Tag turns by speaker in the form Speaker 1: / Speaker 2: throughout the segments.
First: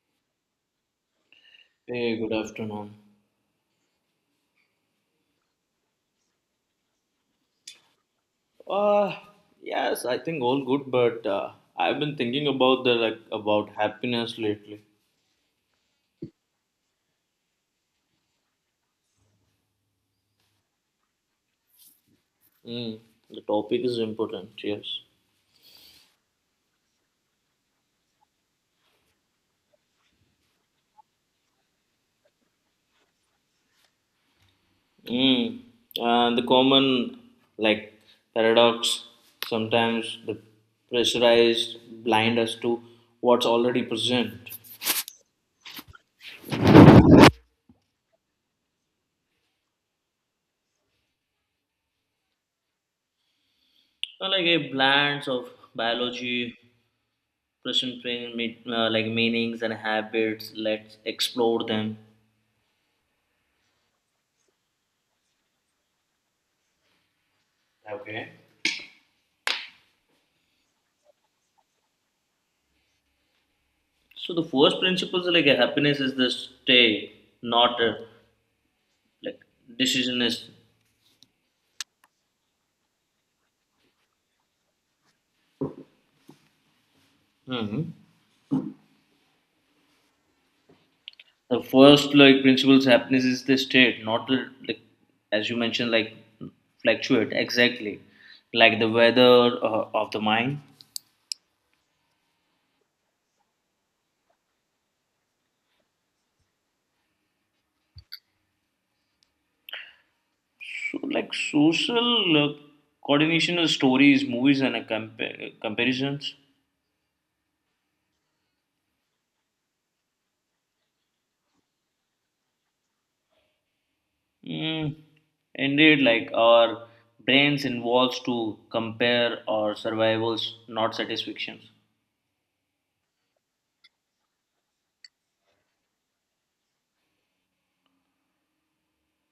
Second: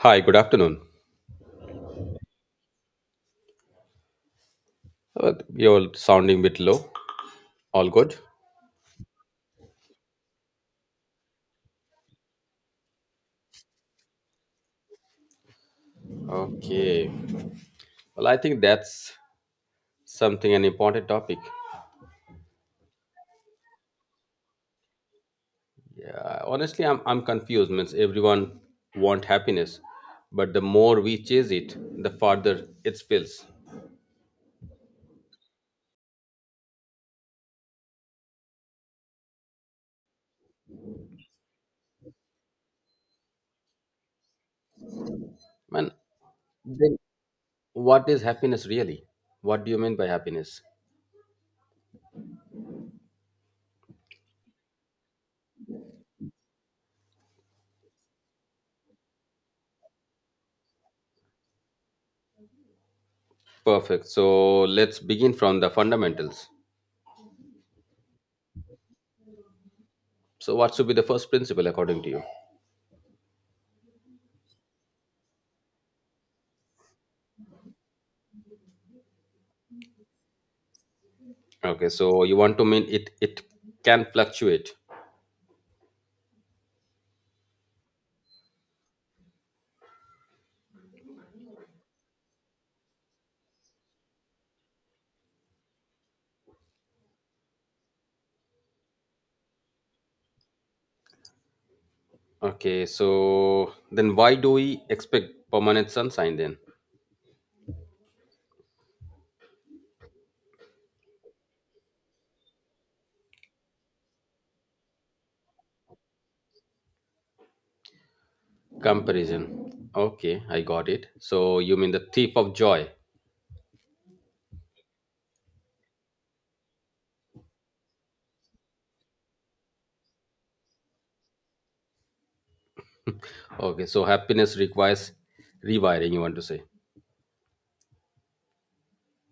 Speaker 1: Hi, good afternoon.
Speaker 2: Hey, good afternoon.
Speaker 1: You're sounding a bit low. All good?
Speaker 2: Uh, yes, I think all good, but I've been thinking about the like about happiness lately.
Speaker 1: Okay. Well, I think that's something an important topic.
Speaker 2: Mm, the topic is important, yes.
Speaker 1: Yeah, honestly, I'm confused. Means everyone want happiness, but the more we chase it, the farther it feels.
Speaker 2: Mm, and the common like paradox sometimes the pressurized blind us to what's already present.
Speaker 1: Man, then what is happiness really? What do you mean by happiness?
Speaker 2: Like a blend of biology, present pain, like meanings and habits. Let's explore them.
Speaker 1: Perfect. So let's begin from the fundamentals.
Speaker 2: Okay.
Speaker 1: So what should be the first principle according to you?
Speaker 2: So the first principles happiness is the stay, not like decision is.
Speaker 1: Okay, so you want to mean it can fluctuate.
Speaker 2: Hmm. The first like principles happiness is the state, not the like, as you mentioned, like fluctuate exactly, like the weather of the mind.
Speaker 1: Okay, so then why do we expect permanent sunshine then?
Speaker 2: So like social coordination of stories, movies, and comparisons.
Speaker 1: Comparison. Okay, I got it. So you mean the thief of joy.
Speaker 2: Mm, Indeed, like our brains involves to compare our survivals, not satisfactions.
Speaker 1: Okay, so happiness requires rewiring, you want to say.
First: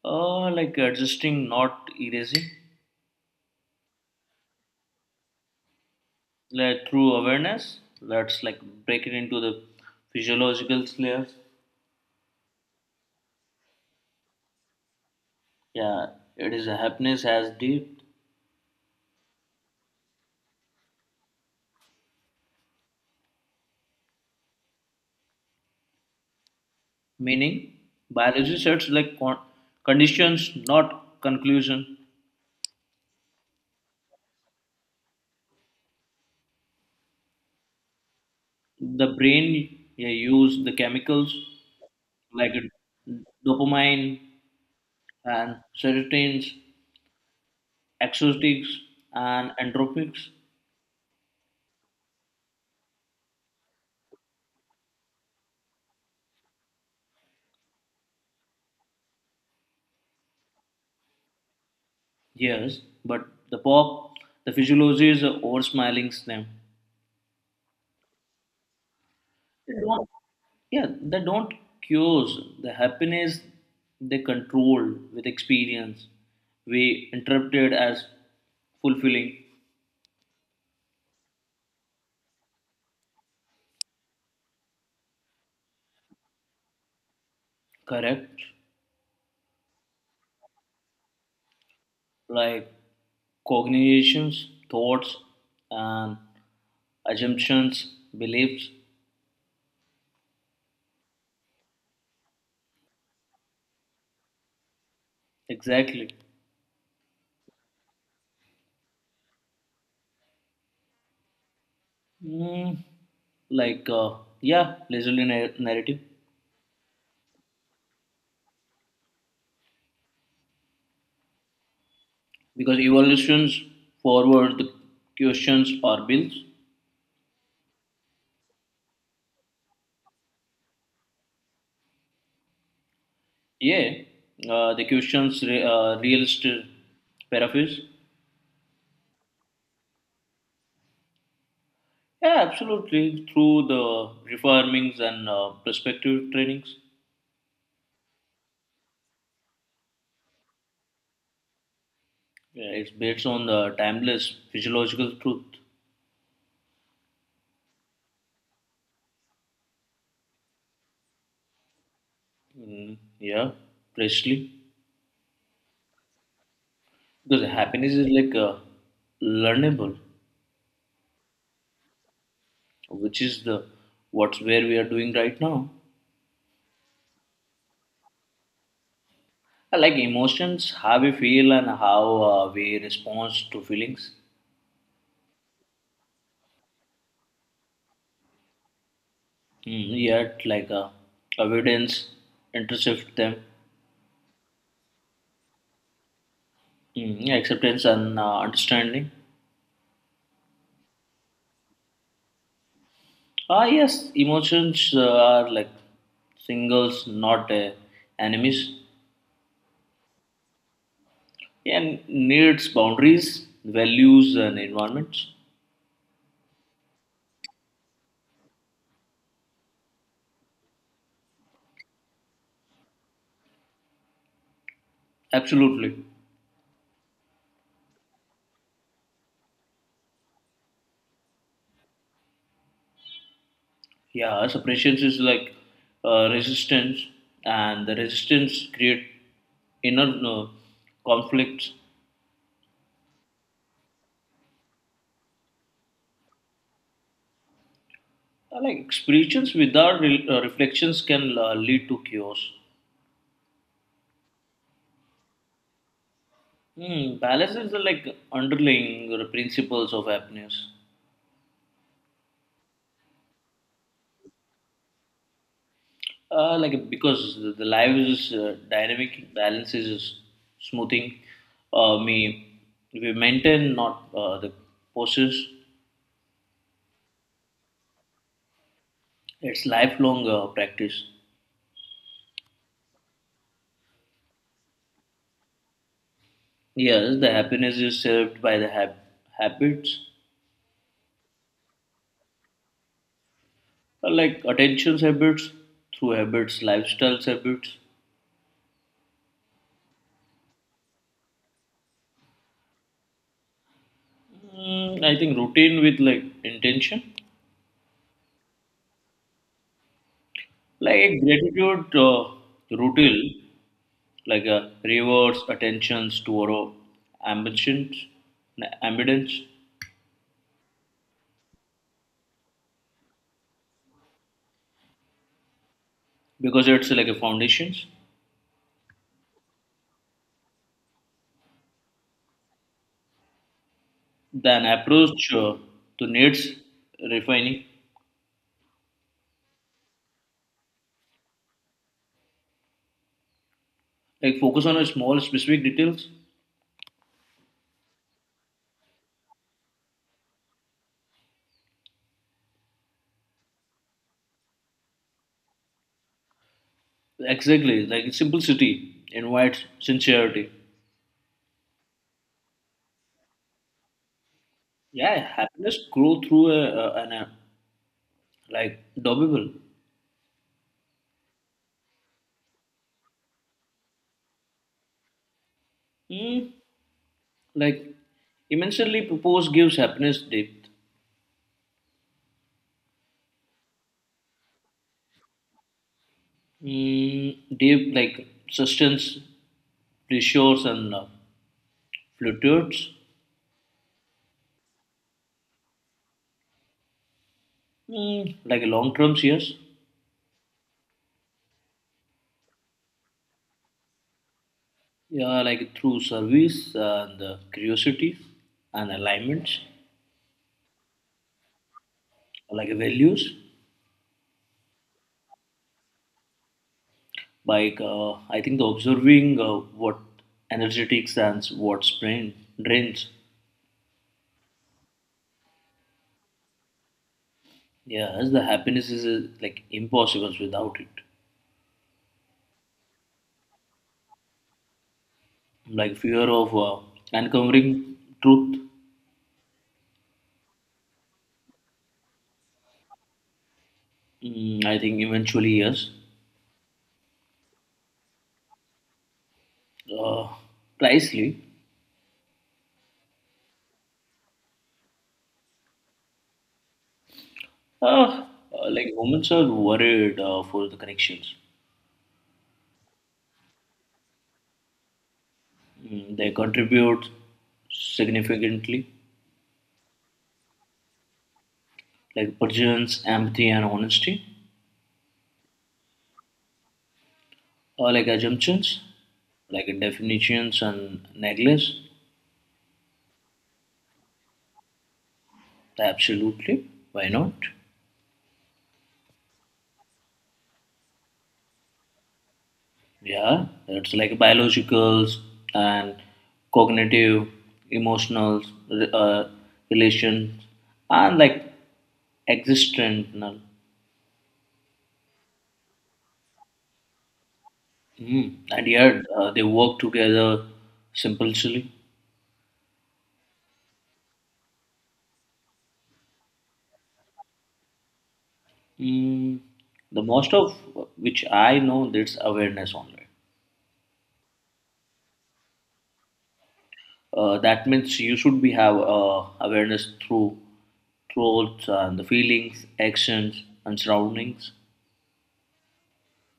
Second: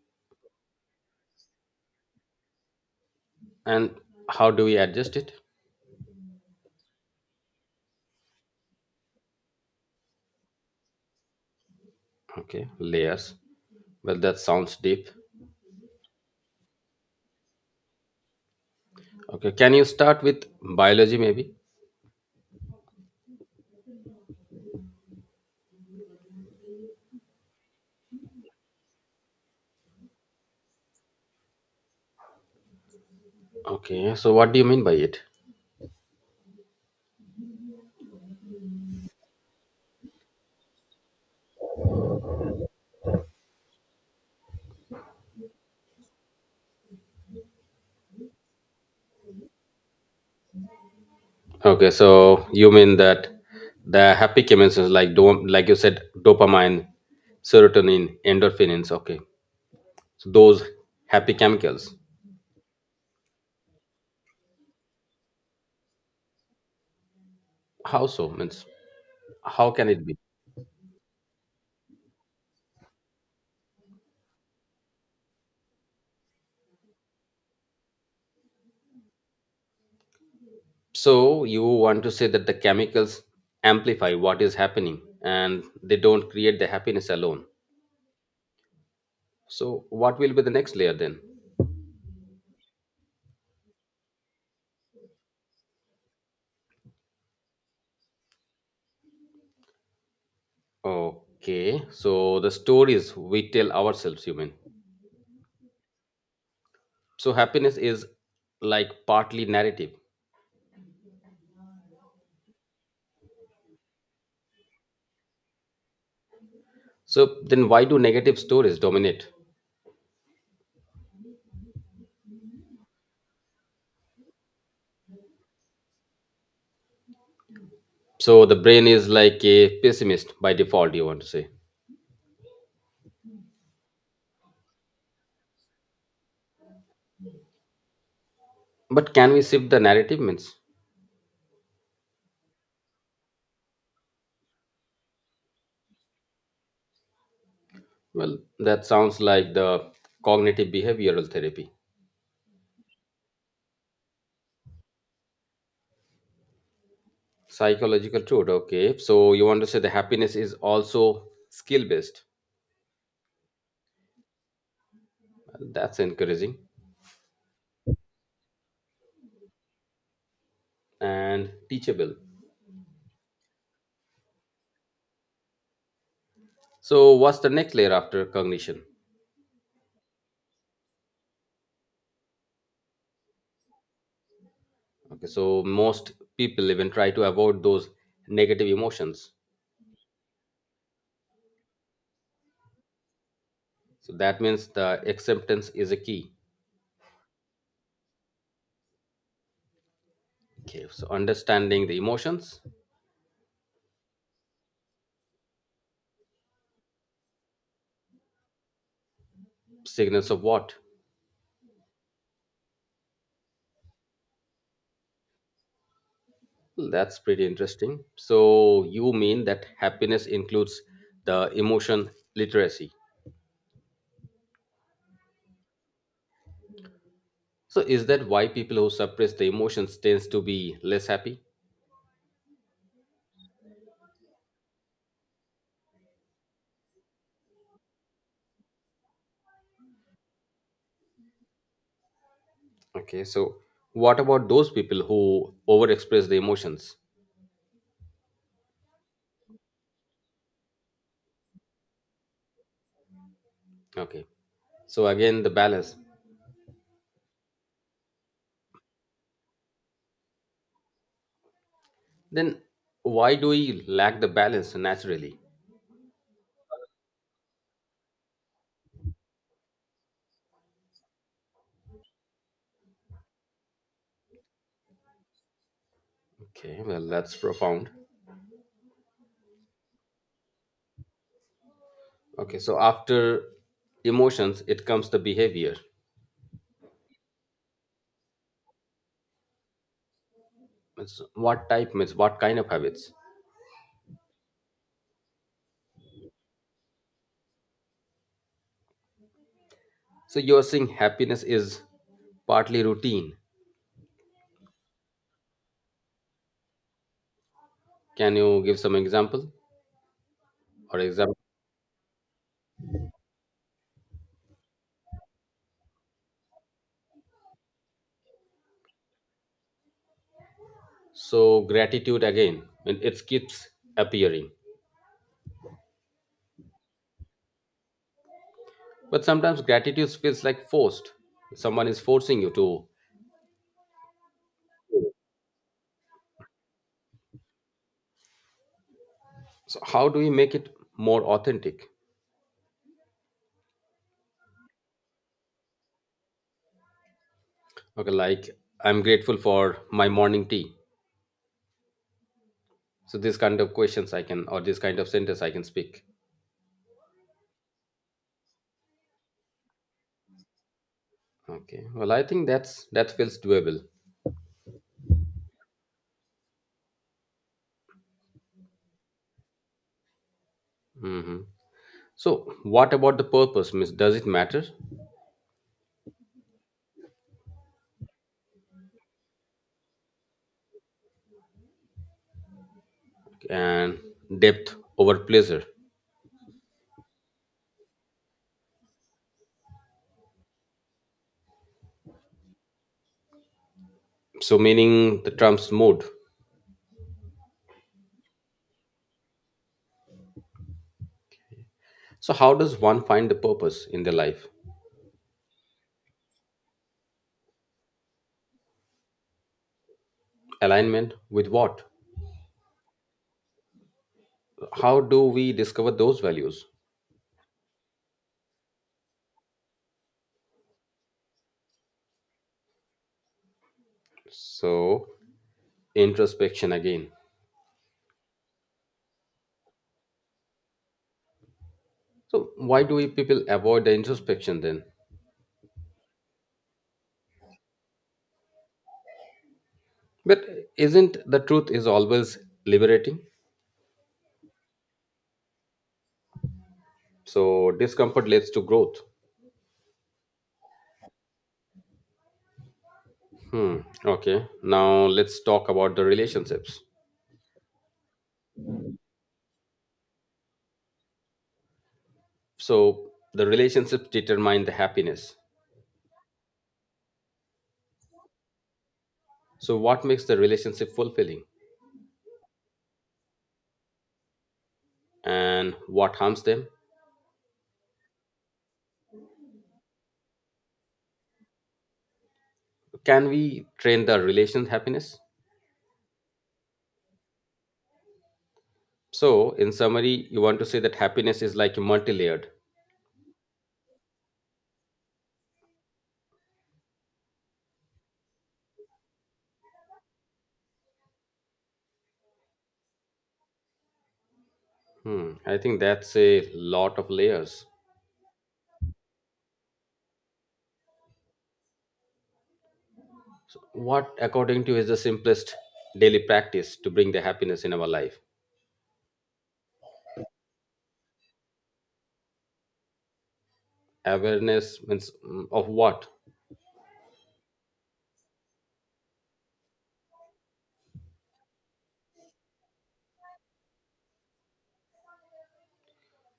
Speaker 2: Like adjusting, not erasing.
Speaker 1: And how do we adjust it?
Speaker 2: Like through awareness, let's like break it into the physiological layers.
Speaker 1: Okay, layers. Well, that sounds deep.
Speaker 2: Yeah, it is a happiness has deep
Speaker 1: Okay, can you start with biology maybe?
Speaker 2: meaning. Biology sets conditions, not conclusion.
Speaker 1: Okay, so what do you mean by it?
Speaker 2: The brain, yeah, use the chemicals like dopamine and serotonin, exotics and entropics.
Speaker 1: Okay, so you mean that the happy chemicals like do like you said dopamine, serotonin, endorphins. Okay, so those happy chemicals.
Speaker 2: Yes, but the pop, the physiology is over smiling them.
Speaker 1: How so? Means how
Speaker 2: They
Speaker 1: can it
Speaker 2: don't-
Speaker 1: be?
Speaker 2: yeah, they don't cure the happiness, they control with experience. We interpret it as fulfilling,
Speaker 1: So you want to say that the chemicals amplify what is happening and they don't create the happiness alone.
Speaker 2: correct?
Speaker 1: So what will be the next layer then?
Speaker 2: Like cognitions, thoughts, and assumptions, beliefs.
Speaker 1: Okay, so the stories we tell ourselves, you mean.
Speaker 2: Exactly.
Speaker 1: So happiness is like partly narrative.
Speaker 2: Mm, like, uh, yeah, lazily narrative.
Speaker 1: So then why do negative stories dominate?
Speaker 2: Because evolutions forward the questions or bills.
Speaker 1: So the brain is like a pessimist by default, you want to say.
Speaker 2: Yeah, realist paraphrase.
Speaker 1: But can we shift the narrative means?
Speaker 2: Yeah, absolutely. Through the refarmings and perspective trainings.
Speaker 1: Well, that sounds like the cognitive behavioral therapy,
Speaker 2: Yeah, it's based on the timeless physiological truth.
Speaker 1: psychological tool. Okay, so you want to say the happiness is also skill based.
Speaker 2: Yeah, precisely.
Speaker 1: That's encouraging
Speaker 2: Because happiness is learnable,
Speaker 1: and teachable.
Speaker 2: which is the what's where we are doing right now.
Speaker 1: So, what's the next layer after cognition?
Speaker 2: I like emotions, how we feel and how we respond to feelings.
Speaker 1: Okay, so most people even try to avoid those negative emotions.
Speaker 2: Mm, yet, evidence intercept them.
Speaker 1: So, that means the acceptance is a key.
Speaker 2: Mm, yeah, acceptance and understanding.
Speaker 1: Okay, so understanding the emotions,
Speaker 2: Ah, yes, emotions are like singles, not enemies,
Speaker 1: signals of what?
Speaker 2: and needs boundaries, values, and environments.
Speaker 1: That's pretty interesting. So, you mean that happiness includes the emotion literacy.
Speaker 2: Absolutely.
Speaker 1: So, is that why people who suppress the emotions tends to be less happy?
Speaker 2: Yeah, suppression is resistance, and the resistance create inner conflicts.
Speaker 1: Okay, so what about those people who overexpress the emotions?
Speaker 2: Like experiences without reflections can lead to chaos.
Speaker 1: Okay. So, again the balance.
Speaker 2: Hmm, balance is like underlying principles of happiness.
Speaker 1: Then why do we lack the balance naturally?
Speaker 2: Like because the live's dynamic balance is smoothing. Me we maintain not the poses.
Speaker 1: Okay, well that's profound.
Speaker 2: It's lifelong practice.
Speaker 1: Okay, so after emotions it comes the behavior.
Speaker 2: Yes, the happiness is served by the habits.
Speaker 1: It's what type means what kind of habits?
Speaker 2: Like attention habits, through habits, lifestyle habits.
Speaker 1: So you're saying happiness is partly routine.
Speaker 2: Mm, I think routine with like intention.
Speaker 1: Can you give some example
Speaker 2: Like
Speaker 1: or
Speaker 2: a
Speaker 1: example?
Speaker 2: gratitude routine, like rewards attentions to our ambitions, ambitions,
Speaker 1: So gratitude again, and it keeps appearing.
Speaker 2: because it's like a foundations.
Speaker 1: But sometimes gratitude feels like forced. Someone is forcing you to.
Speaker 2: Then approach to needs refining,
Speaker 1: So how do we make it more authentic?
Speaker 2: like focus on a small specific details.
Speaker 1: Okay, like I'm grateful for my morning tea. So this kind of questions I can, or this kind of sentence I can speak.
Speaker 2: Exactly, like simplicity invites sincerity.
Speaker 1: Okay. Well, I think that's that feels doable.
Speaker 2: Yeah, happiness grow through like doable.
Speaker 1: Hmm. So what about the purpose, Miss? Does it matter?
Speaker 2: Mm, like immensely propose gives happiness depth.
Speaker 1: And depth over pleasure.
Speaker 2: Mm, deep like sustains pressures and fluctuates.
Speaker 1: So, meaning the Trump's mood.
Speaker 2: Mm, like long terms, yes.
Speaker 1: So, how does one find the purpose in their life?
Speaker 2: Yeah, like through service and curiosity and alignments.
Speaker 1: Alignment with what?
Speaker 2: Like values.
Speaker 1: How do we discover those values?
Speaker 2: I think the observing what energetics and what drains.
Speaker 1: So, introspection again.
Speaker 2: Yes, the happiness is like impossible without it.
Speaker 1: So, why do we people avoid the introspection then?
Speaker 2: Like fear of uncovering truth.
Speaker 1: But isn't the truth is always liberating?
Speaker 2: Mm, I think eventually yes.
Speaker 1: So, discomfort leads to growth.
Speaker 2: uh, Precisely.
Speaker 1: Hmm. Okay. Now let's talk about the relationships.
Speaker 2: Uh, like women are worried for the connections.
Speaker 1: So the relationships determine the happiness.
Speaker 2: Mm, they contribute significantly,
Speaker 1: So, what makes the relationship fulfilling
Speaker 2: like presence, empathy, and honesty.
Speaker 1: and what harms them?
Speaker 2: Like assumptions, like definitions and neglects.
Speaker 1: Can we train the relation happiness?
Speaker 2: Absolutely. Why not?
Speaker 1: So, in summary, you want to say that happiness is like multi layered.
Speaker 2: Yeah, it's like biologicals and cognitive, emotional, uh, relations, and like existential.
Speaker 1: Hmm, I think that's a lot of layers.
Speaker 2: Mm. And yet they work together simplicely.
Speaker 1: So what, according to you, is the simplest daily practice to bring the happiness in our life?
Speaker 2: Mm. The most of which I know, that's awareness only.
Speaker 1: Awareness means of what?
Speaker 2: That means you should be have awareness through thoughts and the feelings, actions and surroundings.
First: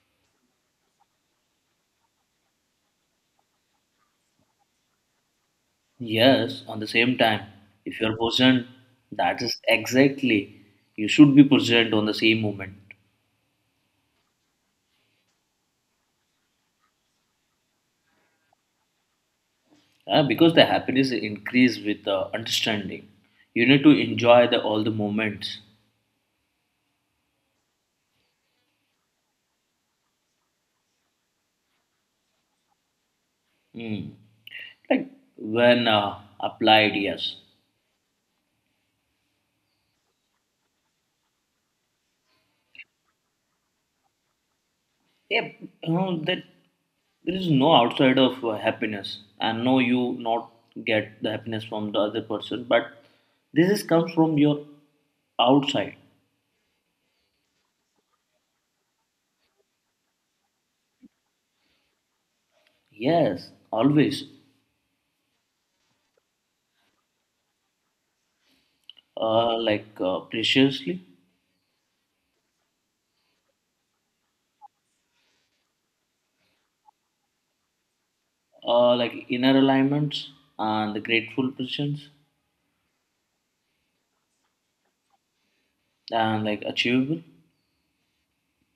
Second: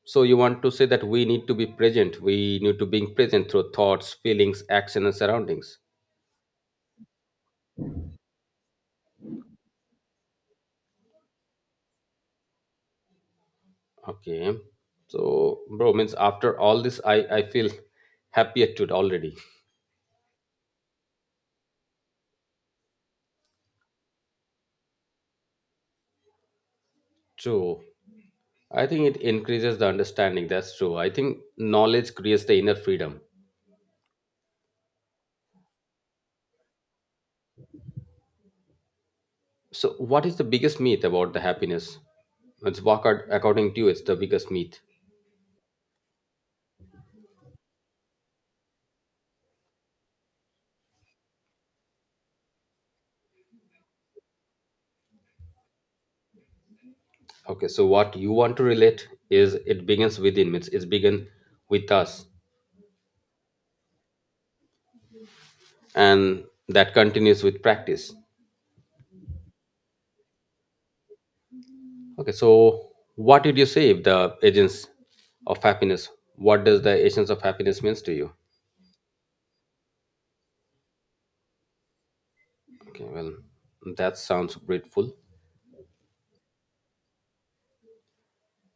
Speaker 1: So, you want to say that we need to be present, we need to being present through thoughts, feelings, action, and surroundings.
Speaker 2: Yes, on the same time, if you're present, that is exactly you should be present on the same moment.
Speaker 1: Okay. So, bro, means after all this, I feel happier to already.
Speaker 2: Because the happiness increase with the understanding. You need to enjoy the all the moments.
Speaker 1: True. I think it increases the understanding. That's true. I think knowledge creates the inner freedom.
Speaker 2: Hmm. Like when applied, yes.
Speaker 1: So, what is the biggest myth about the happiness? It's walk out, according to you, it's the biggest myth.
Speaker 2: Yep. You know that there is no outside of happiness, and no, you not get the happiness from the other person, but this is comes from your outside.
Speaker 1: Okay, so what you want to relate is it begins within, means it's begin with us,
Speaker 2: Yes, always.
Speaker 1: and that continues with practice.
Speaker 2: Preciously.
Speaker 1: Okay, so what did you say if the agents of happiness? What does the agents of happiness means to you?
Speaker 2: Like inner alignments and the grateful positions
Speaker 1: Okay, well, that sounds grateful.
Speaker 2: and like achievable.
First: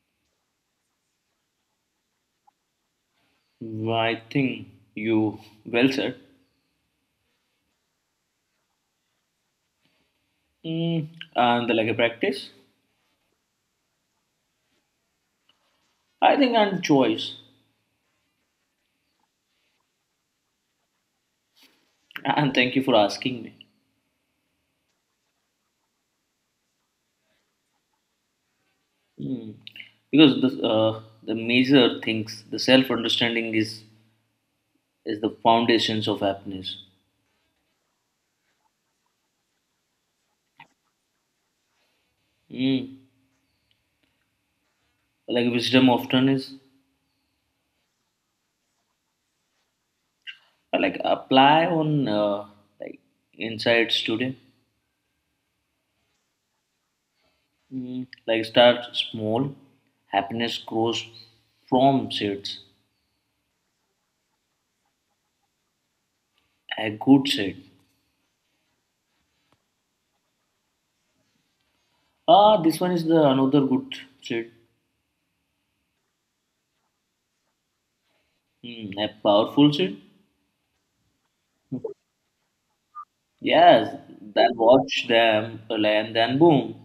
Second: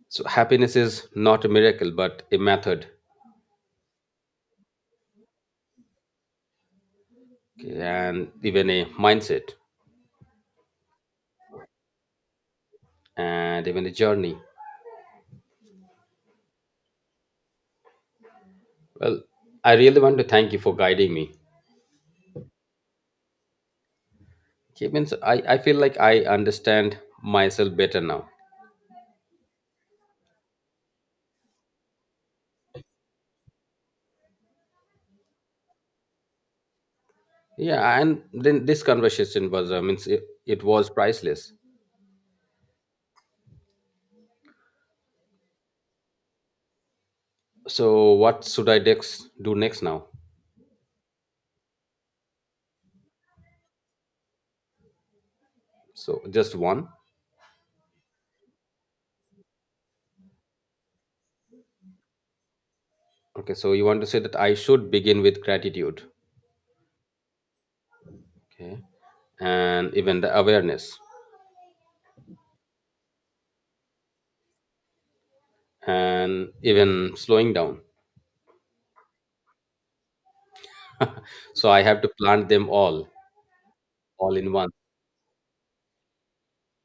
Speaker 1: So happiness is not a miracle, but a method,
Speaker 2: I think you well said.
Speaker 1: okay, and even a mindset,
Speaker 2: Mm, and like a practice.
Speaker 1: and even a journey.
Speaker 2: I think and choice,
Speaker 1: Well, I really want to thank you for guiding me.
Speaker 2: and thank you for asking me.
Speaker 1: Okay, means I feel like I understand myself better now.
Speaker 2: Hmm. Because the major things, the self understanding is the foundations of happiness.
Speaker 1: Yeah, and then this conversation was means it was priceless.
Speaker 2: Hmm. Like wisdom often is.
Speaker 1: So what should I next do next now?
Speaker 2: Like apply on like insights today.
Speaker 1: So just one.
Speaker 2: Hmm. Like start small, happiness grows from seeds.
Speaker 1: Okay, so you want to say that I should begin with gratitude,
Speaker 2: A good seed.
Speaker 1: okay, and even the awareness,
Speaker 2: Ah, this one is the another good seed.
Speaker 1: and even slowing down.
Speaker 2: Hmm. A powerful seed.
Speaker 1: So I have to plant them
Speaker 2: Yes,
Speaker 1: all in
Speaker 2: then
Speaker 1: one.
Speaker 2: watch them, and then boom.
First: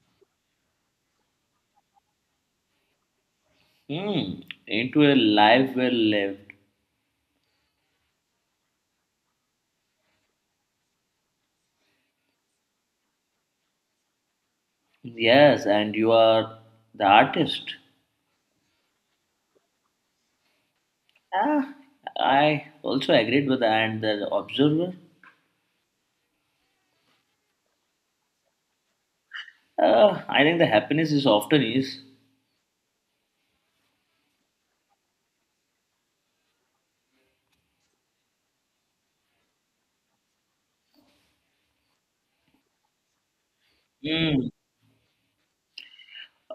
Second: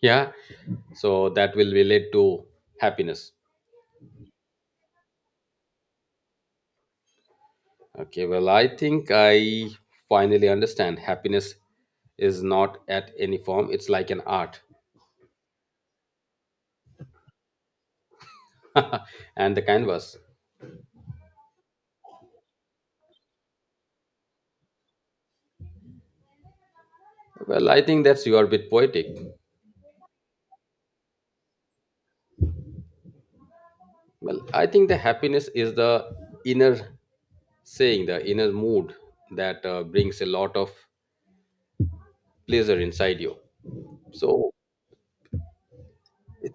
Speaker 1: Yeah, so that will relate to happiness.
Speaker 2: Hmm, into a life well lived.
Speaker 1: Okay, well, I think I finally understand happiness is not at any form, it's like an art
Speaker 2: Yes, and you are the artist.
Speaker 1: and the canvas.
Speaker 2: Ah, I also agreed with that. And the observer.
Speaker 1: Well, I think that's your bit poetic.
Speaker 2: I think the happiness is often is.
Speaker 1: Well, I think the happiness is the inner saying the inner mood that brings a lot of pleasure inside you,
Speaker 2: Hmm.
Speaker 1: so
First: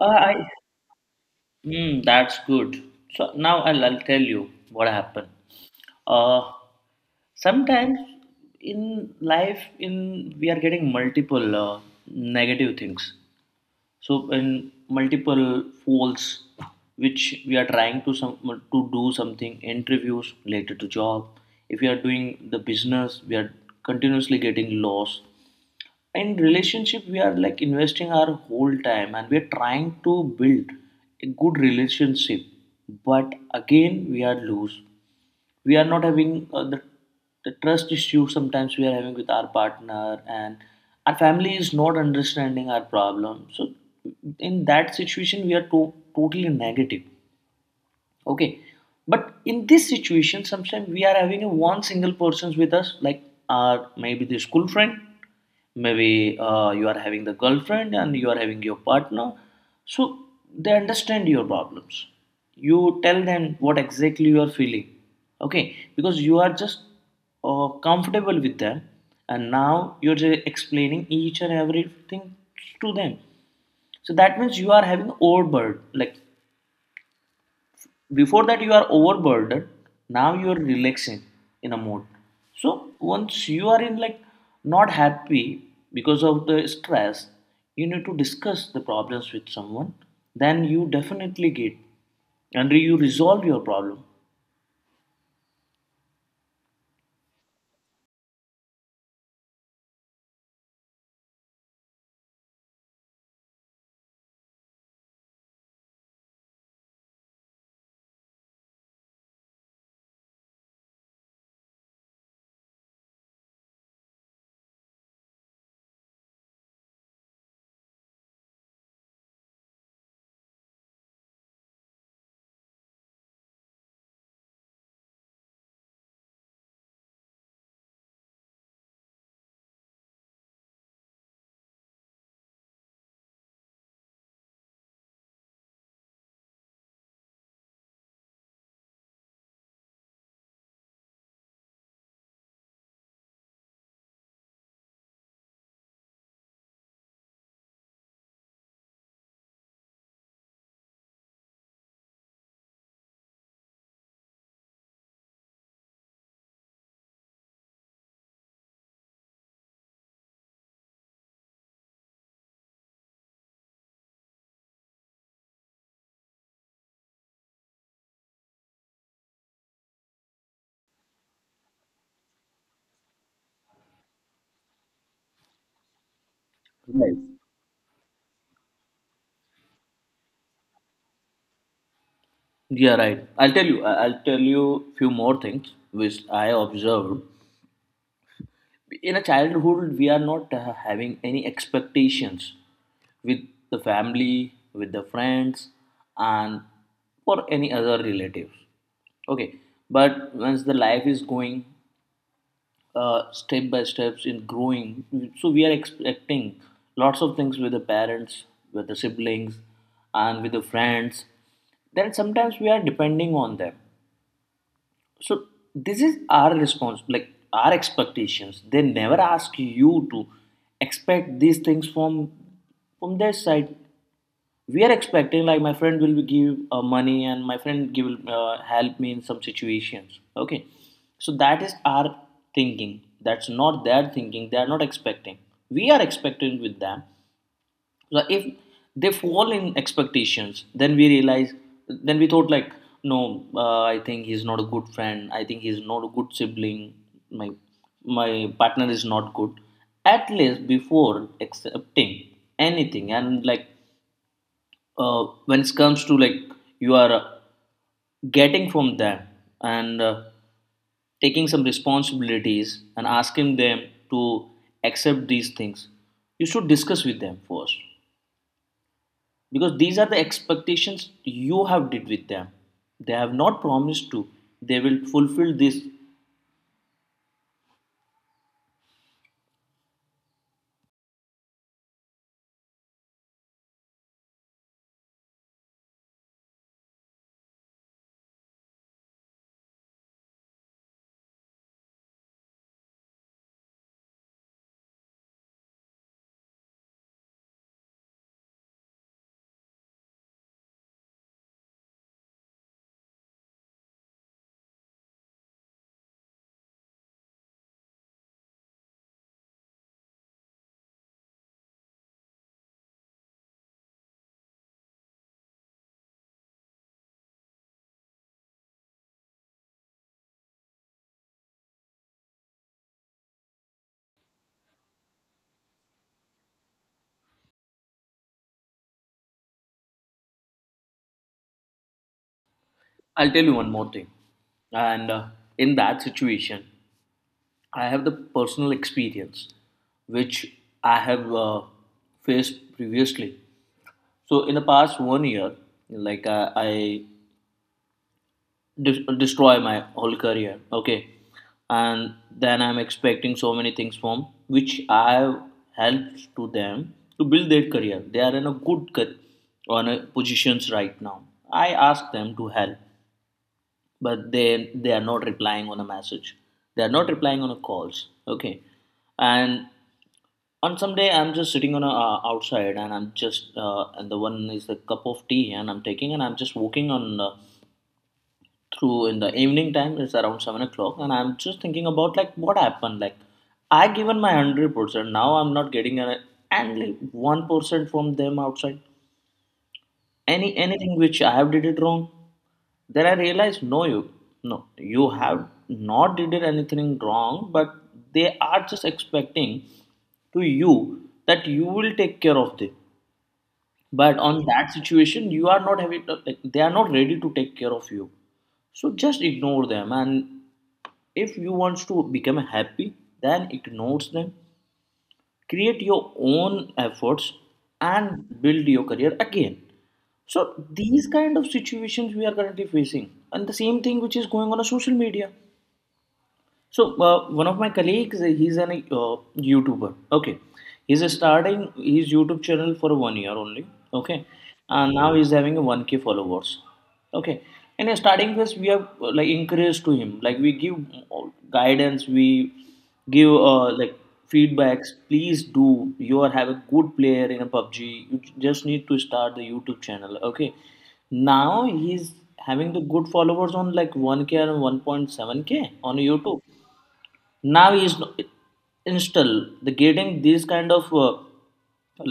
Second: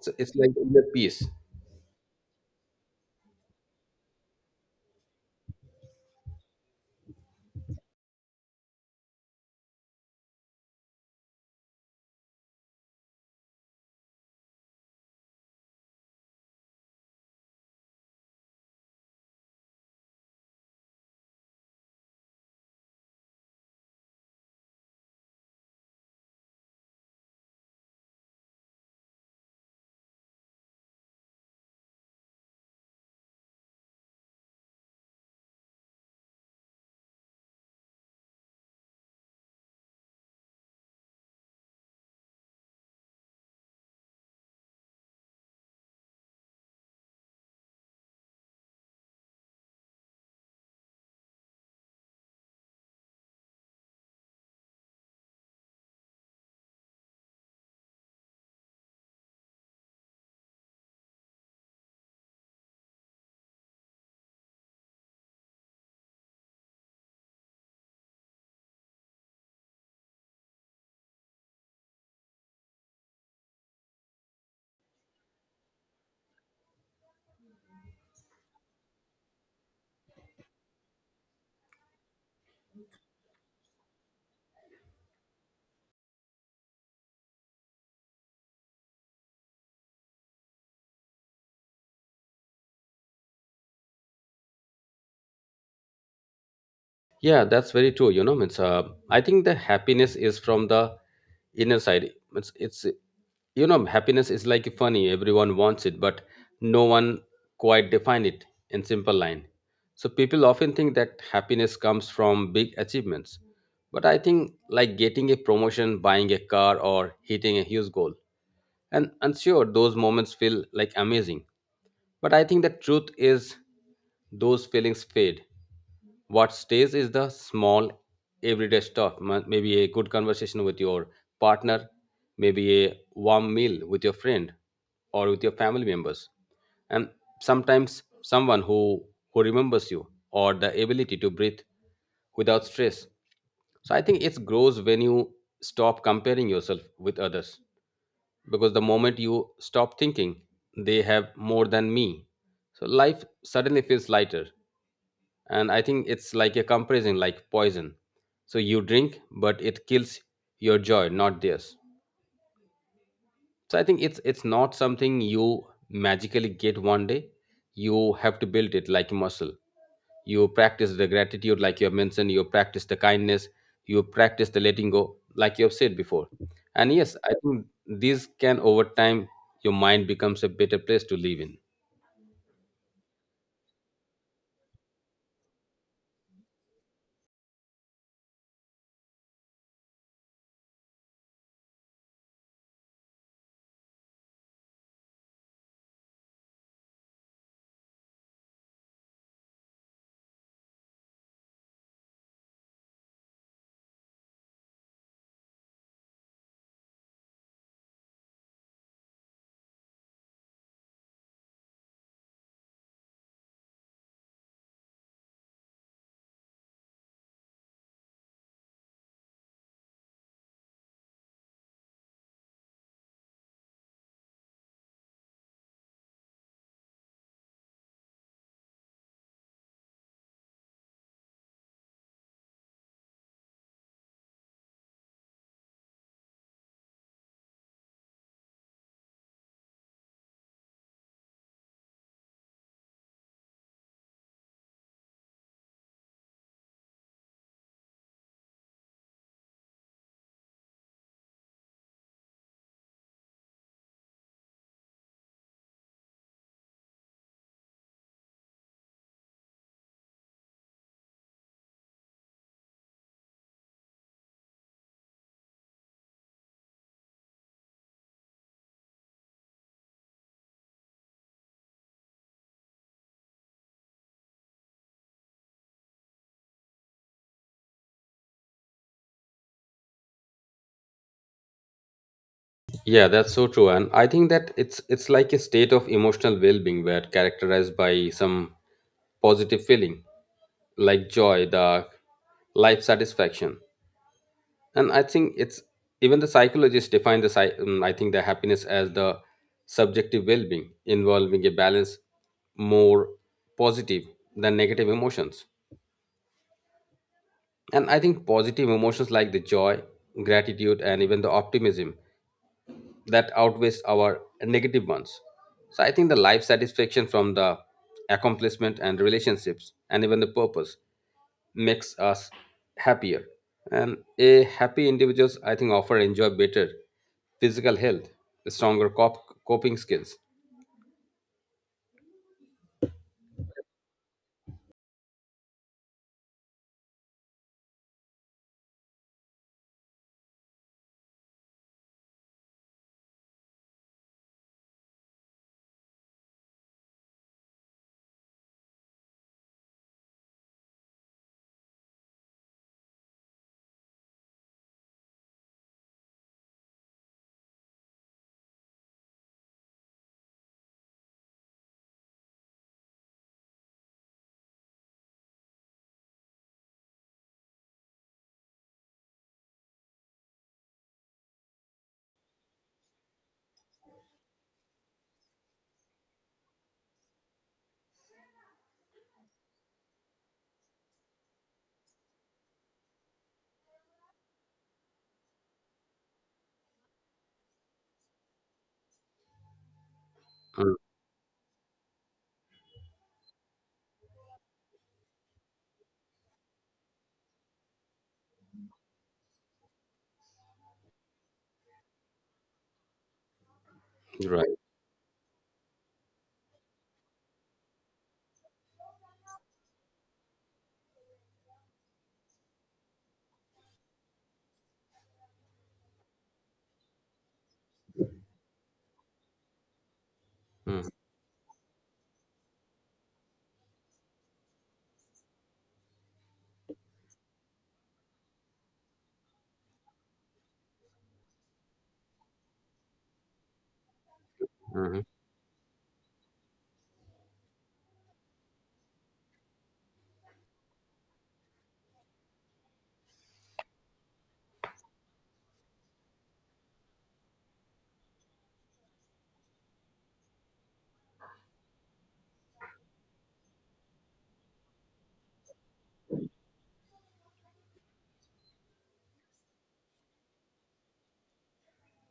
Speaker 1: it's
Speaker 2: I.
Speaker 1: like inner peace.
Speaker 2: Hmm. That's good. So now I'll tell you what happened. Uh, Sometimes in life, in we are getting multiple negative things, so in multiple folds, which we are trying to some to do something interviews related to job. If we are doing the business, we are continuously getting lost. In relationship, we are like investing our whole time, and we are trying to build a good relationship, but again we are loose. We are not having the trust issue sometimes we are having with our partner, and our family is not understanding our problem. So in that situation, we are totally negative. Okay. But in this situation, sometimes we are having a one single persons with us, like our maybe the school friend, maybe you are having the girlfriend, and you are having your partner. So they understand your problems. You tell them what exactly you are feeling, okay, because you are just comfortable with them, and now you're just explaining each and everything to them. So that means you are having overburden. Like, before that you are overburdened, now you are relaxing in a mode. So once you are in like not happy because of the stress, you need to discuss the problems with someone, then you definitely get and you resolve your problem,
Speaker 1: Yeah, that's very true. It's I think the happiness is from the inner side. It's you know happiness is like funny. Everyone wants it, but no one quite define it in simple line. So people often think that happiness comes from big achievements, but I think like getting a promotion, buying a car, or hitting a huge goal. And sure, those moments feel like amazing. But I think the truth is those feelings fade. What stays is the small, everyday stuff. Maybe a good conversation with your partner, maybe a warm meal with your friend or with your family members. And sometimes someone who remembers you, or the ability to breathe without stress. So I think it grows when you stop comparing yourself with others, because the moment you stop thinking they have more than me, so life suddenly feels lighter. And I think it's like a comparison like poison. So you drink, but it kills your joy, not theirs. So I think it's not something you magically get one day. You have to build it like a muscle. You practice the gratitude like you have mentioned, you practice the kindness, you practice the letting go like you have said before. And yes,
Speaker 2: right?
Speaker 1: I think these can over time your mind becomes a better place to live in.
Speaker 2: Yeah, right, I'll tell you I'll tell you few more things which I observed. In a childhood we are not having any expectations with the family, with the friends, and for any other relatives, okay. But once the life is going step by steps in growing, so we are expecting lots of things with the parents, with the siblings, and with the friends. Then sometimes we are depending on them. So this is our response, like our expectations. They never ask you to expect these things from their side. We are expecting like my friend will give money and my friend give help me in some situations. Okay, so that is our thinking. That's not their thinking. They are not expecting. We are expecting with them. Like, if they fall in expectations, then we realize, then we thought like, no, I think he's not a good friend, I think he's not a good sibling, my my partner is not good. At least before accepting anything, and like when it comes to like you are getting from them and taking some responsibilities and asking them to accept these things, you should discuss with them first, because these are the expectations you have did with them. They have not promised to, they will fulfill this.
Speaker 1: Yeah, that's so true. And I think that it's like a state of emotional well-being where characterized by some positive feeling like joy, the life satisfaction. And I think it's even the psychologists define the I think the happiness as the subjective well-being involving a balance more positive than negative emotions. And I think positive emotions like the joy, gratitude, and even the optimism that outweighs our negative ones. So I think the life satisfaction from the accomplishment and relationships and even the purpose makes us happier. And a happy individuals, I think, often enjoy better physical health, stronger coping skills.
Speaker 2: I'll tell you one more thing. And in that situation, I have the personal experience which I have faced previously. So in the past one year, I destroy my whole career, okay. And then I'm expecting so many things from which I have helped to them to build their career. They are in a good on a positions right now. I ask them to help, but they are not replying on a message, they are not replying on a calls, okay. And on some day, I'm just sitting on a outside, and I'm just and the one is the cup of tea and I'm taking, and I'm just walking on through in the evening time. It's around 7 o'clock, and I'm just thinking about like what happened. Like, I given my 100%, now I'm not getting an and like 1% from them outside.
Speaker 1: Mm,
Speaker 2: Anything which I have did it wrong? Then I realized, no, you, no, you have not did it anything wrong, but they are just expecting to you that you will take care of them. But on
Speaker 1: right.
Speaker 2: that situation, you are not having, like, they are not ready to take care of you. So just ignore them. And if you want to become happy, then ignore them. Create your own efforts and build your career again. So these kind of situations we are currently facing, and the same thing which is going on a social media. So one of my colleagues, he's an YouTuber. Okay, he's starting his YouTube channel for one year only. Okay, and now he's having a 1K followers. Okay, and in starting phase, we have like encouraged to him, like we give uh, guidance, we give like feedbacks. Please do. You are have a good player in a PUBG. You just need to start the YouTube channel. Okay, now he's having the good followers on like 1k and 1.7k on YouTube. Now is install the getting these kind of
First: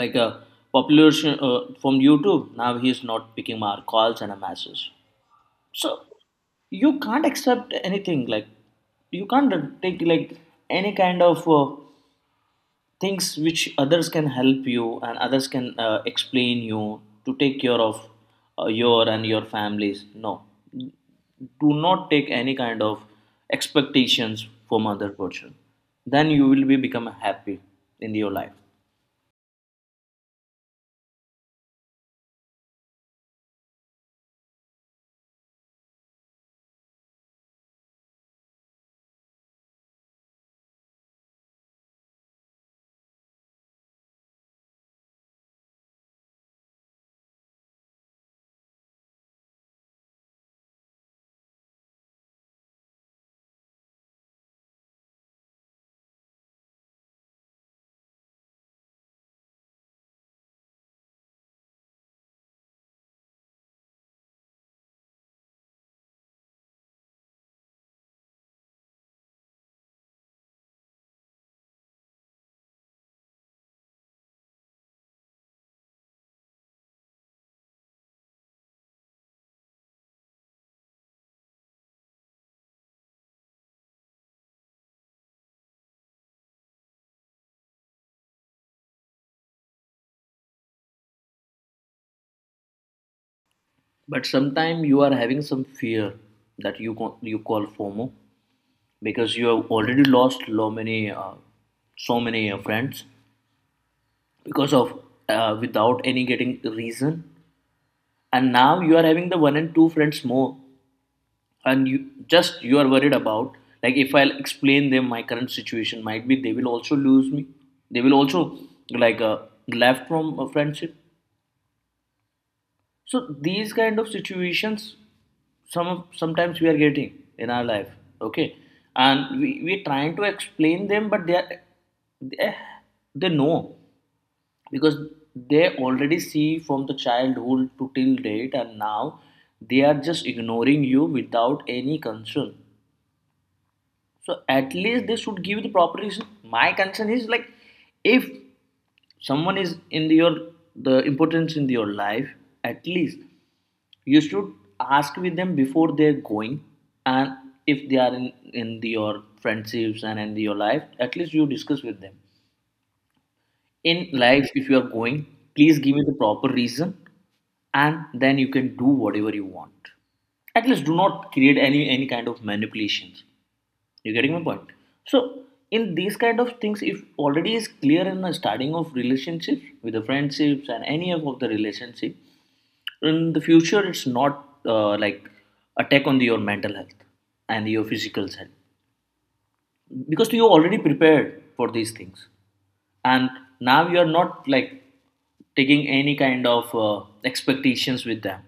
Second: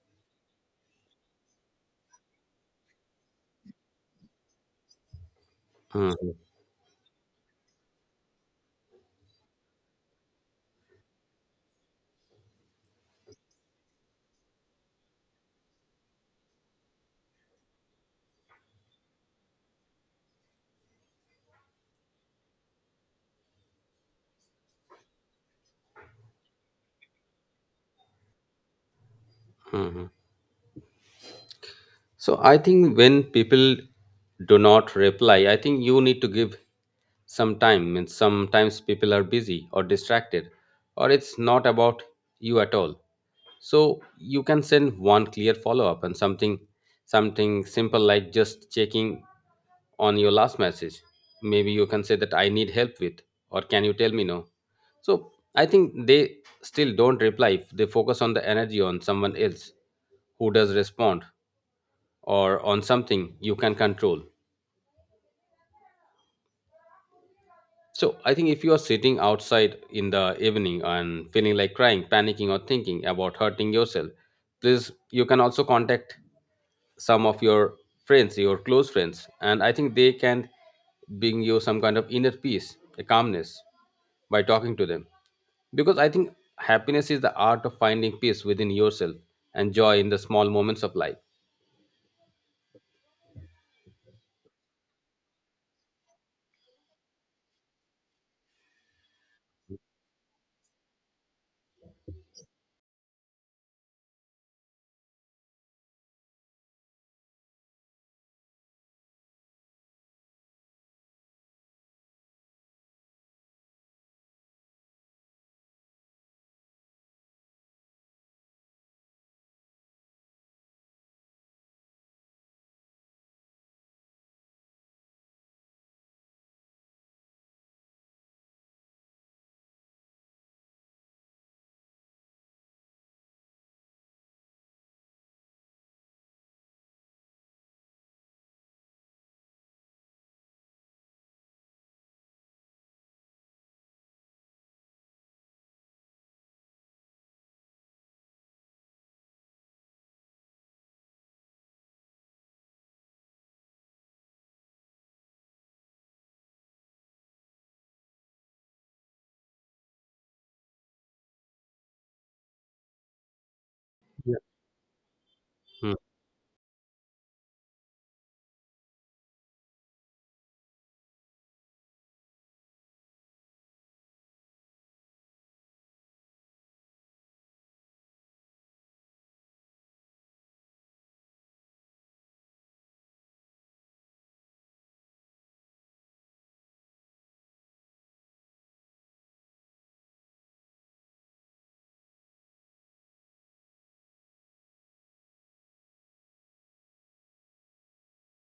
Speaker 2: like a population from YouTube. Now he is not picking our calls and our messages. So
Speaker 1: Mm-hmm.
Speaker 2: you can't accept anything like, you can't take like any kind of things which others can help you and others can explain you to take care of your and your families. No, do not take any kind of expectations from other person, then you will be become happy in your life.
Speaker 1: So I think when people do not reply, I think you need to give some time. And sometimes people are busy or distracted, or it's not about you at all. So you can send one clear follow up and something something simple like just checking on your last message. Maybe you can say that I need help with, or can you tell me no? So I think they still don't reply. They focus on the energy on someone else who does respond, or on something you can control. So I think if you are sitting outside in the evening and feeling like crying, panicking, or thinking about hurting yourself, please you can also contact some of your friends, your close friends, and I think they can bring you some kind of inner peace, a calmness by talking to them. Because I think happiness is the art of finding peace within yourself and joy in the small moments of life.
Speaker 2: But sometimes you are having some fear that you call FOMO, because you have already lost so many so many friends because of without any getting reason. And now you are having the one and two friends more, and you are worried about like, if I'll explain them my current situation, might be they will also lose me. They will also like left from a friendship. So these kind of situations sometimes we are getting in our life. Okay, and we're trying to explain them, but they are they, they know, because they already see from the childhood to till date. And now they are just ignoring you without any concern. So at least they should give the proper reason. My concern is like, if someone is in the, your the importance in your life, at least you should ask with them before they're going. And if they are in the, your friendships and in the, your life, at least you discuss with them in
Speaker 1: Yeah.
Speaker 2: life. If you are going, please
Speaker 1: Hmm.
Speaker 2: give me the proper reason, and then you can do whatever you want. At least do not create any kind of manipulations. You are getting my point. So in these kind of things, if already is clear in the starting of relationship, with the friendships and any of the relationship, in the future it's not like attack on the, your mental health and your physical health, because you are already prepared for these things. And now you're not like taking any kind of expectations with them.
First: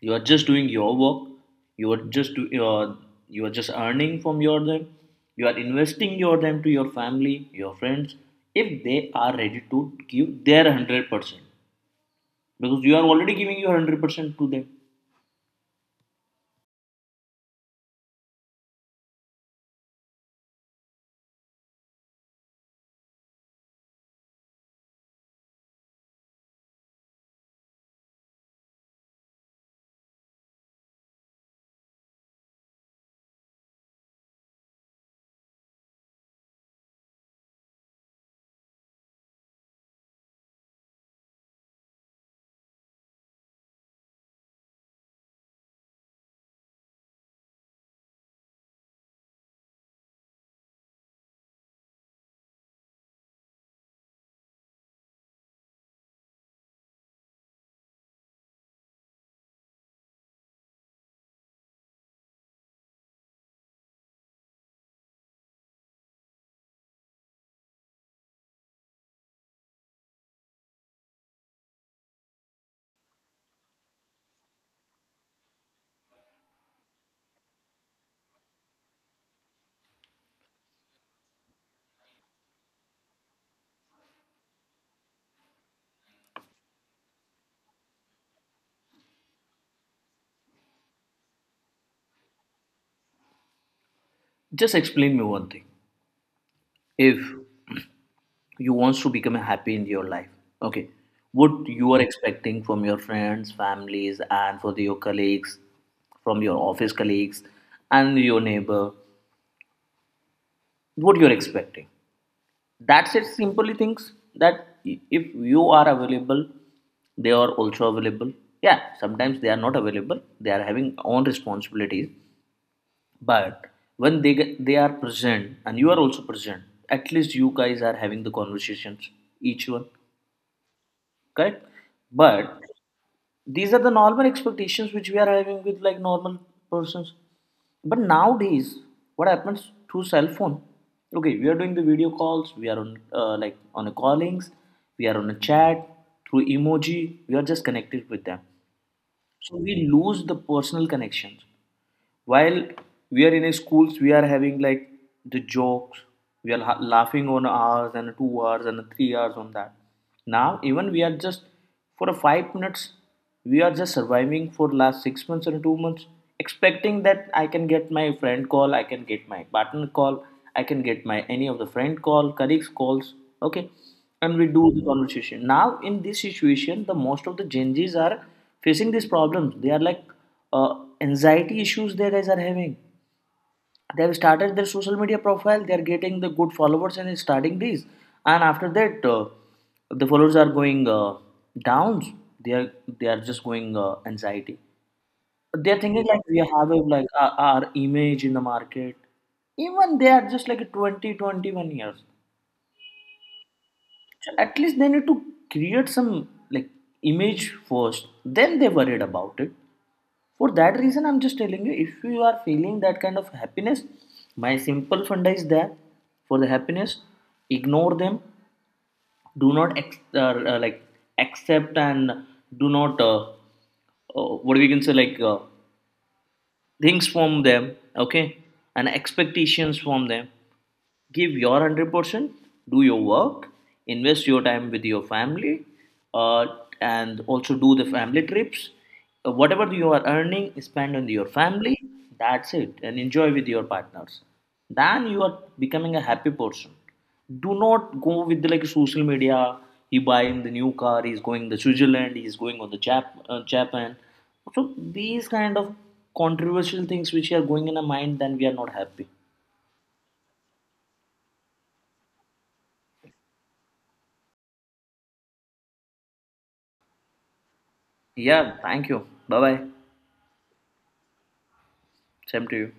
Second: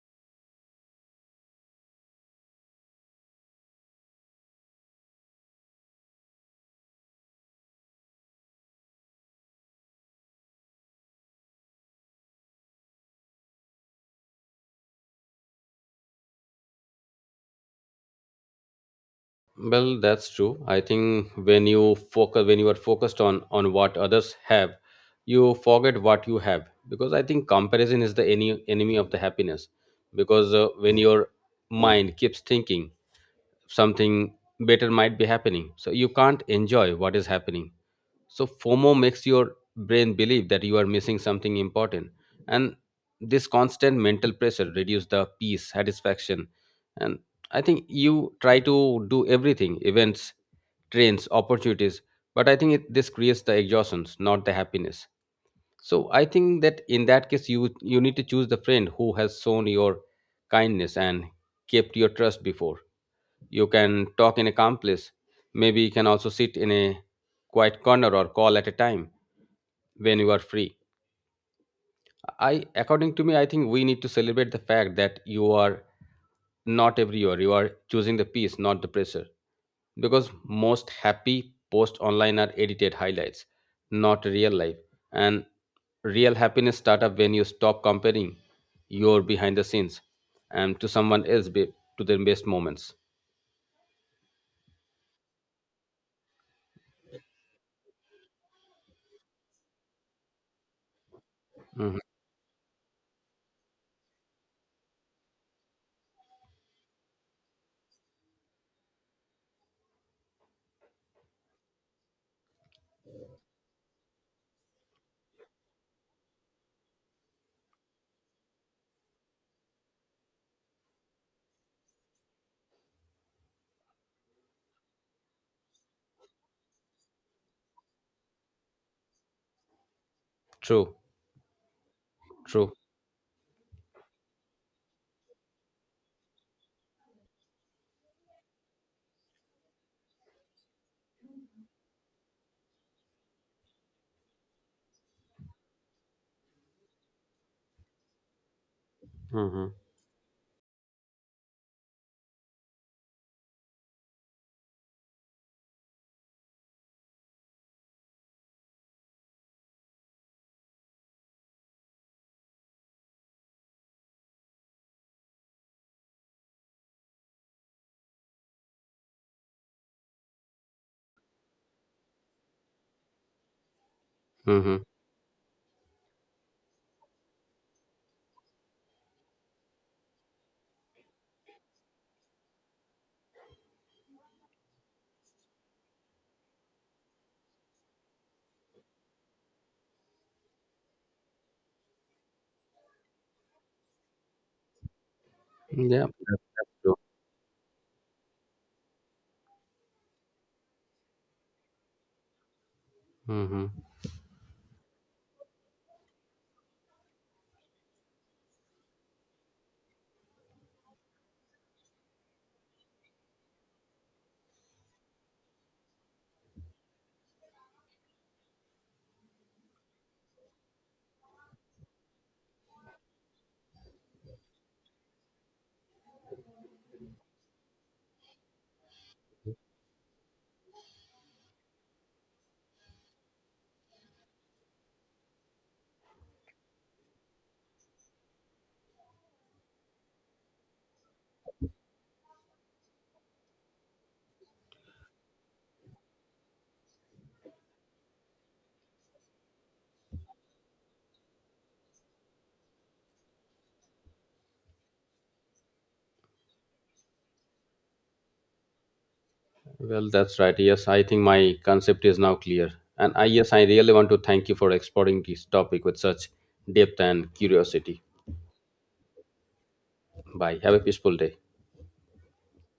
Speaker 2: You are just doing your work. you are just do, uh, you are just earning from your them. You are investing your them to your family, your friends. If they are ready to give their 100%, because you are already giving your 100% to them.
Speaker 1: Well, that's true. I think when you focus, when you are focused on what others have, you forget what you have. Because I think comparison is the any enemy of the happiness. Because when your mind keeps thinking something better might be happening, so you can't enjoy what is happening. So FOMO makes your brain believe that you are missing something important. And this constant mental pressure reduces the peace, satisfaction. And I think you try to do everything events, trains, opportunities. But I think it, this creates the exhaustions, not the happiness. So I think that in that case, you need to choose the friend who has shown your kindness and kept your trust before. You can talk in a calm place. Maybe you can also sit in a quiet corner or call at a time when you are free. I, according to me, I think we need to celebrate the fact that you are not everywhere. You are choosing the peace, not the pressure. Because most happy posts online are edited highlights, not real life. And real happiness start up when you stop comparing your behind the scenes and to someone else be, to their best moments.
Speaker 2: Just explain me one thing. If you wants to become happy in your life, okay, what you
Speaker 1: Mhm.
Speaker 2: are expecting from your friends, families and for the, your colleagues, from your office colleagues and your neighbor? What you're expecting? That's it, simply things that if you are available, they are also available. Yeah, sometimes they are not available, they are having own responsibilities. But when they get, they are present and you are also present, at least you guys are having the conversations each one.
Speaker 1: True,
Speaker 2: Correct? But
Speaker 1: true.
Speaker 2: these are the normal expectations which we are having with like normal persons. But nowadays, what happens through cell phone? Okay, we are doing the video calls, we are on like on a callings, we are on a chat through emoji. We are just connected with them. So
Speaker 1: Hmm.
Speaker 2: we lose the personal connections. While we are in a schools, we are having like the jokes. We are laughing on hours and 2 hours and 3 hours on that. Now even we are just for a 5 minutes. We are just surviving for last 6 months and 2 months, expecting that I can get my friend call, I can get my partner call, I can get my any of the friend call, colleagues calls. Okay, and we do
Speaker 1: Hmm.
Speaker 2: the conversation. Now in this situation, the most of the Gen Z's are facing these problems. They are like uh, anxiety issues they guys are having. They have started their social media profile. They are getting the good followers and starting these, and after that, the followers are going downs. They are, they are just going anxiety. They are
Speaker 1: Yeah,
Speaker 2: thinking like we
Speaker 1: that's
Speaker 2: have a,
Speaker 1: true.
Speaker 2: like our image in the market. Even they are just like 20, 21 years.
Speaker 1: Hmm.
Speaker 2: So at least they need to create some like image first. Then they worried about it. For that reason, I'm just telling you, if you are feeling that kind of happiness, my simple funda is there for the happiness. Ignore them. Do not ex- like Accept and do not what we can say like things from them. Okay, and expectations from them, give your 100%, do your work, invest your time with your family, uh, and also do the family trips. Whatever you are earning, spend on your family. That's it, and enjoy with your partners. Then you are becoming a happy person. Do not go with the, like social media, he buying the new car, he's going to Switzerland, he's going on the Japan. So these kind of controversial things which are going in our mind, then we are not happy.
Speaker 1: Well, that's right. Yes, I think my concept is now clear. And I, yes, I really want to thank you for exploring this topic with such depth and curiosity.
Speaker 2: Yeah, thank you. Bye bye.
Speaker 1: Bye. Have a peaceful day.
Speaker 2: Same to you.